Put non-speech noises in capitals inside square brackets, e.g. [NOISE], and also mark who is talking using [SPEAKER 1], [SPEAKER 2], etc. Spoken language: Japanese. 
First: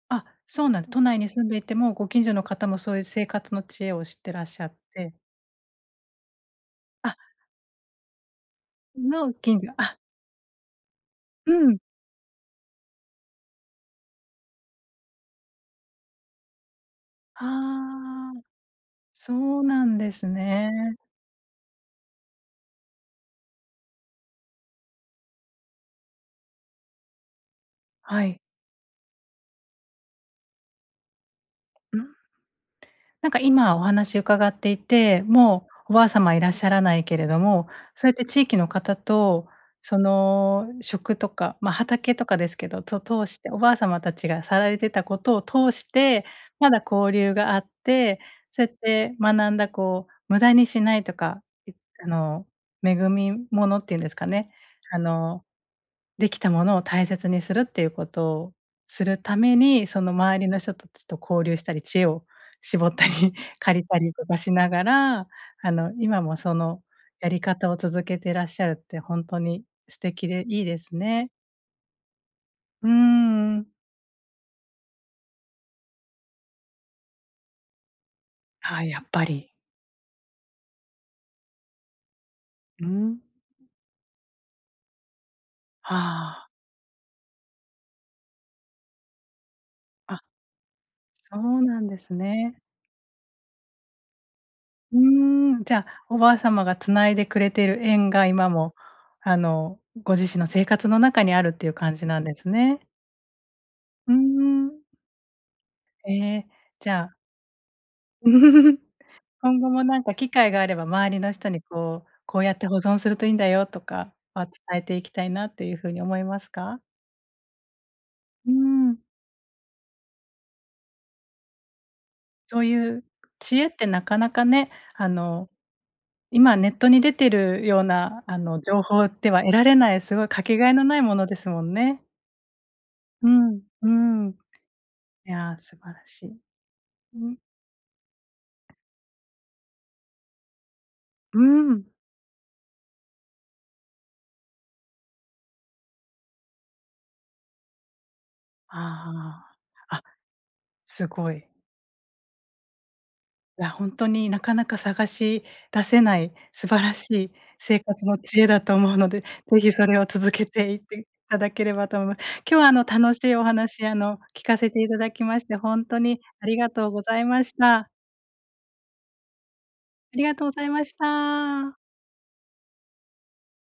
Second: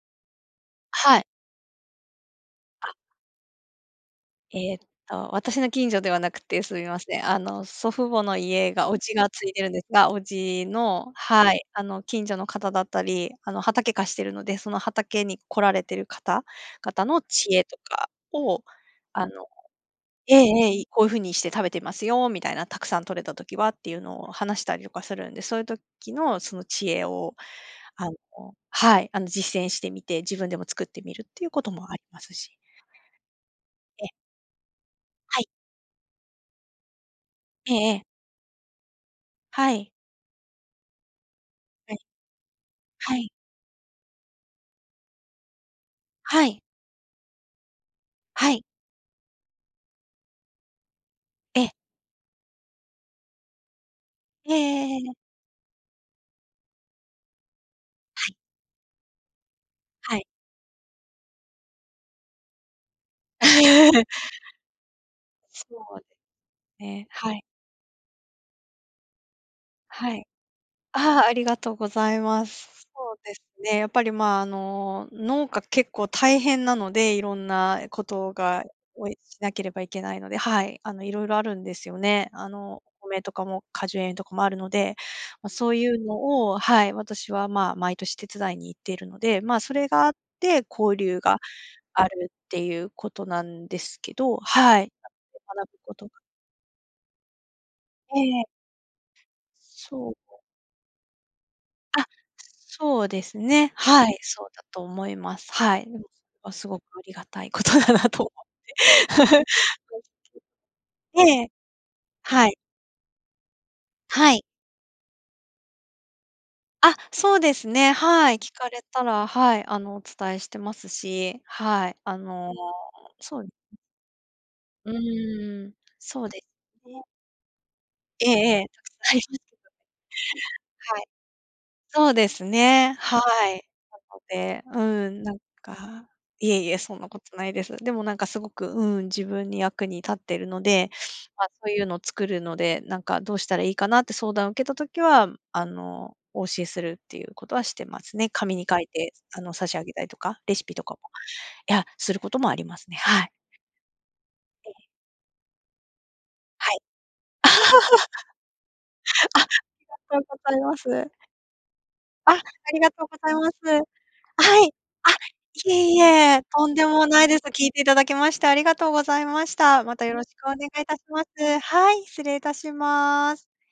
[SPEAKER 1] あ、そうなんで都
[SPEAKER 2] は
[SPEAKER 1] 内
[SPEAKER 2] い。
[SPEAKER 1] に住んでいても、ご近所の方も
[SPEAKER 2] あ。
[SPEAKER 1] そういう生活の知恵を知ってらっしゃ
[SPEAKER 2] え
[SPEAKER 1] っ
[SPEAKER 2] っ
[SPEAKER 1] て
[SPEAKER 2] と、私の近所ではなくって、すいま
[SPEAKER 1] あ
[SPEAKER 2] せん、あの、祖父母の家が叔父が
[SPEAKER 1] の
[SPEAKER 2] 継い
[SPEAKER 1] 近
[SPEAKER 2] でるん
[SPEAKER 1] 所、
[SPEAKER 2] です
[SPEAKER 1] あ
[SPEAKER 2] が、叔父の、は
[SPEAKER 1] う
[SPEAKER 2] い、
[SPEAKER 1] ん。
[SPEAKER 2] あの、近所の方だったり、あの、畑貸してるので、その畑に来られてる方々の知恵とか
[SPEAKER 1] ああ、
[SPEAKER 2] を、あの
[SPEAKER 1] そうなんです
[SPEAKER 2] ええ
[SPEAKER 1] ね。
[SPEAKER 2] ええ、「こういう風にして食べてますよ」みたいな、「たくさん取れた時は」っていうのを話したりとかするんで、そういう時のその知恵を、あ
[SPEAKER 1] はい。
[SPEAKER 2] の、はい、あの、実践してみて、自分でも作ってみるっていうこともあ
[SPEAKER 1] う
[SPEAKER 2] り
[SPEAKER 1] ん。
[SPEAKER 2] ますし。
[SPEAKER 1] なんか今お
[SPEAKER 2] え。
[SPEAKER 1] 話伺っていて、
[SPEAKER 2] はい。
[SPEAKER 1] もう、おばあ様いらっしゃらないけれども、
[SPEAKER 2] ええええ。
[SPEAKER 1] そうやって地域の方と
[SPEAKER 2] はい。
[SPEAKER 1] その食とか、ま、
[SPEAKER 2] はい。
[SPEAKER 1] 畑とかですけど、と
[SPEAKER 2] は
[SPEAKER 1] 通
[SPEAKER 2] い。
[SPEAKER 1] しておばあ様たちがさられてたことを通して、
[SPEAKER 2] はい。
[SPEAKER 1] まだ交流があって、
[SPEAKER 2] はい。
[SPEAKER 1] そうやって学んだこう、無駄にしないとか、
[SPEAKER 2] ええ。
[SPEAKER 1] いあの、恵み物っていうんですかね。
[SPEAKER 2] ええ
[SPEAKER 1] あ
[SPEAKER 2] ええ。
[SPEAKER 1] の、出来たものを大切にするっていうこ
[SPEAKER 2] は
[SPEAKER 1] と
[SPEAKER 2] い。
[SPEAKER 1] をするために、その
[SPEAKER 2] はい。
[SPEAKER 1] 周りの人たちと交流したり、知恵を絞ったり借りた
[SPEAKER 2] [LAUGHS]
[SPEAKER 1] りとかしながら、
[SPEAKER 2] そ
[SPEAKER 1] あの、
[SPEAKER 2] うで
[SPEAKER 1] 今もその
[SPEAKER 2] すね、
[SPEAKER 1] や
[SPEAKER 2] は
[SPEAKER 1] り
[SPEAKER 2] い。
[SPEAKER 1] 方を続けていらっしゃるって、ほんとに素
[SPEAKER 2] はい。
[SPEAKER 1] 敵でいいです
[SPEAKER 2] ああ、
[SPEAKER 1] ね。
[SPEAKER 2] ありがとうございま
[SPEAKER 1] う
[SPEAKER 2] す。
[SPEAKER 1] ー
[SPEAKER 2] そうです
[SPEAKER 1] ん。
[SPEAKER 2] ね、やっぱりまあ、あの、農家結構大変なので、色んなことが
[SPEAKER 1] ああ、やっ
[SPEAKER 2] をし
[SPEAKER 1] ぱり。
[SPEAKER 2] なければいけないので、はい、あの、色々あるんですよね。あの、
[SPEAKER 1] う
[SPEAKER 2] お
[SPEAKER 1] ん。
[SPEAKER 2] 米とかも果樹園とかもあるので、まあ、そうい
[SPEAKER 1] は
[SPEAKER 2] う
[SPEAKER 1] あ。
[SPEAKER 2] のを、はい、私はまあ、毎年手伝いに行っているので、まあ、それがあっ
[SPEAKER 1] あ
[SPEAKER 2] て、交流
[SPEAKER 1] そ
[SPEAKER 2] が
[SPEAKER 1] うなんで
[SPEAKER 2] あ
[SPEAKER 1] す
[SPEAKER 2] るっ
[SPEAKER 1] ね。
[SPEAKER 2] ていうことなんですけど、はい。
[SPEAKER 1] うー
[SPEAKER 2] なんで、
[SPEAKER 1] ん、
[SPEAKER 2] 学
[SPEAKER 1] じ
[SPEAKER 2] ぶ
[SPEAKER 1] ゃあ、
[SPEAKER 2] ことが
[SPEAKER 1] おばあ様が繋いでくれている縁が、
[SPEAKER 2] ええ。
[SPEAKER 1] 今もあの、
[SPEAKER 2] そう
[SPEAKER 1] ご自身の生活の中にあるっていう感
[SPEAKER 2] あ、
[SPEAKER 1] じなんですね。
[SPEAKER 2] そうですね。は
[SPEAKER 1] うー
[SPEAKER 2] い、そうだ
[SPEAKER 1] ん。
[SPEAKER 2] と思います。はい。でも、そ
[SPEAKER 1] え
[SPEAKER 2] れ
[SPEAKER 1] え、
[SPEAKER 2] はすごく
[SPEAKER 1] じゃ
[SPEAKER 2] あり
[SPEAKER 1] あ
[SPEAKER 2] がたいことだなと思っ
[SPEAKER 1] [LAUGHS]
[SPEAKER 2] て。
[SPEAKER 1] 今後
[SPEAKER 2] [LAUGHS]
[SPEAKER 1] もなんか機会があれば、周
[SPEAKER 2] [UNINTELLIGIBLE]
[SPEAKER 1] り
[SPEAKER 2] え
[SPEAKER 1] の人
[SPEAKER 2] え、
[SPEAKER 1] にこう、「こう
[SPEAKER 2] は
[SPEAKER 1] や
[SPEAKER 2] い。
[SPEAKER 1] って保存するといいんだよ」とか、
[SPEAKER 2] はい。
[SPEAKER 1] ま、伝えていきたいなという風に思いますか？
[SPEAKER 2] あ、そうですね、はい、聞
[SPEAKER 1] う
[SPEAKER 2] かれ
[SPEAKER 1] ん。
[SPEAKER 2] たら、はい、あのお伝えしてますし、はい、あの、
[SPEAKER 1] そういう
[SPEAKER 2] そう
[SPEAKER 1] 知恵っ
[SPEAKER 2] [UNINTELLIGIBLE]
[SPEAKER 1] てなかなかね、
[SPEAKER 2] う
[SPEAKER 1] あの、
[SPEAKER 2] ん、そうで
[SPEAKER 1] 今ネッ
[SPEAKER 2] す
[SPEAKER 1] トに
[SPEAKER 2] ね。
[SPEAKER 1] 出てるような、
[SPEAKER 2] ええ
[SPEAKER 1] あ
[SPEAKER 2] え
[SPEAKER 1] の
[SPEAKER 2] え、た
[SPEAKER 1] 情
[SPEAKER 2] く
[SPEAKER 1] 報
[SPEAKER 2] さんはい
[SPEAKER 1] では得
[SPEAKER 2] [UNINTELLIGIBLE]
[SPEAKER 1] られない、すごいかけがえのな
[SPEAKER 2] は
[SPEAKER 1] い
[SPEAKER 2] い。
[SPEAKER 1] ものですもんね。
[SPEAKER 2] そうですね、は
[SPEAKER 1] うん、
[SPEAKER 2] い。
[SPEAKER 1] う
[SPEAKER 2] なの
[SPEAKER 1] ん。い
[SPEAKER 2] で、うん、なん
[SPEAKER 1] や、素晴ら
[SPEAKER 2] か
[SPEAKER 1] しい。
[SPEAKER 2] いえいえ、そんな
[SPEAKER 1] う
[SPEAKER 2] こと
[SPEAKER 1] ん。
[SPEAKER 2] ないです。でもなんかすごく、うん、自分に役に立っているので、
[SPEAKER 1] う
[SPEAKER 2] まあ、そういう
[SPEAKER 1] ん。
[SPEAKER 2] のを作るので、なんかどうしたらいいかなって相談を受けた時は、あの、お教えするっていうことはしてますね。紙に書いて、あ
[SPEAKER 1] あ
[SPEAKER 2] の、差し上げ
[SPEAKER 1] あ、
[SPEAKER 2] た
[SPEAKER 1] あ、
[SPEAKER 2] りとか、レシピとかも、
[SPEAKER 1] すごい。
[SPEAKER 2] いや、することもありますね、はい。
[SPEAKER 1] いやほんとに、なかな
[SPEAKER 2] え
[SPEAKER 1] か
[SPEAKER 2] え。
[SPEAKER 1] 探し出せない素
[SPEAKER 2] はい。
[SPEAKER 1] 晴らしい生活の
[SPEAKER 2] [LAUGHS]
[SPEAKER 1] 知恵だと思うので、
[SPEAKER 2] あ、あり
[SPEAKER 1] ぜひそれを
[SPEAKER 2] がと
[SPEAKER 1] 続
[SPEAKER 2] う
[SPEAKER 1] け
[SPEAKER 2] ござい
[SPEAKER 1] てい
[SPEAKER 2] ま
[SPEAKER 1] ってい
[SPEAKER 2] す。
[SPEAKER 1] ただければと思い
[SPEAKER 2] あ、あ
[SPEAKER 1] 今日はあ
[SPEAKER 2] り
[SPEAKER 1] の、
[SPEAKER 2] がとう
[SPEAKER 1] 楽
[SPEAKER 2] ご
[SPEAKER 1] し
[SPEAKER 2] ざい
[SPEAKER 1] いお
[SPEAKER 2] ます。
[SPEAKER 1] 話あの聞か
[SPEAKER 2] は
[SPEAKER 1] せ
[SPEAKER 2] い。
[SPEAKER 1] ていた
[SPEAKER 2] あ、
[SPEAKER 1] だきまして、
[SPEAKER 2] い
[SPEAKER 1] ほん
[SPEAKER 2] え
[SPEAKER 1] と
[SPEAKER 2] い
[SPEAKER 1] に
[SPEAKER 2] え、
[SPEAKER 1] あり
[SPEAKER 2] と
[SPEAKER 1] が
[SPEAKER 2] んで
[SPEAKER 1] とうご
[SPEAKER 2] も
[SPEAKER 1] ざ
[SPEAKER 2] な
[SPEAKER 1] い
[SPEAKER 2] いです。
[SPEAKER 1] まし
[SPEAKER 2] 聞いてい
[SPEAKER 1] た。
[SPEAKER 2] ただきましてありがとうございました。またよ
[SPEAKER 1] あ
[SPEAKER 2] ろ
[SPEAKER 1] り
[SPEAKER 2] し
[SPEAKER 1] がと
[SPEAKER 2] く
[SPEAKER 1] う
[SPEAKER 2] お
[SPEAKER 1] ご
[SPEAKER 2] 願い
[SPEAKER 1] ざい
[SPEAKER 2] し
[SPEAKER 1] まし
[SPEAKER 2] ます。
[SPEAKER 1] た。
[SPEAKER 2] はい、失礼いたします。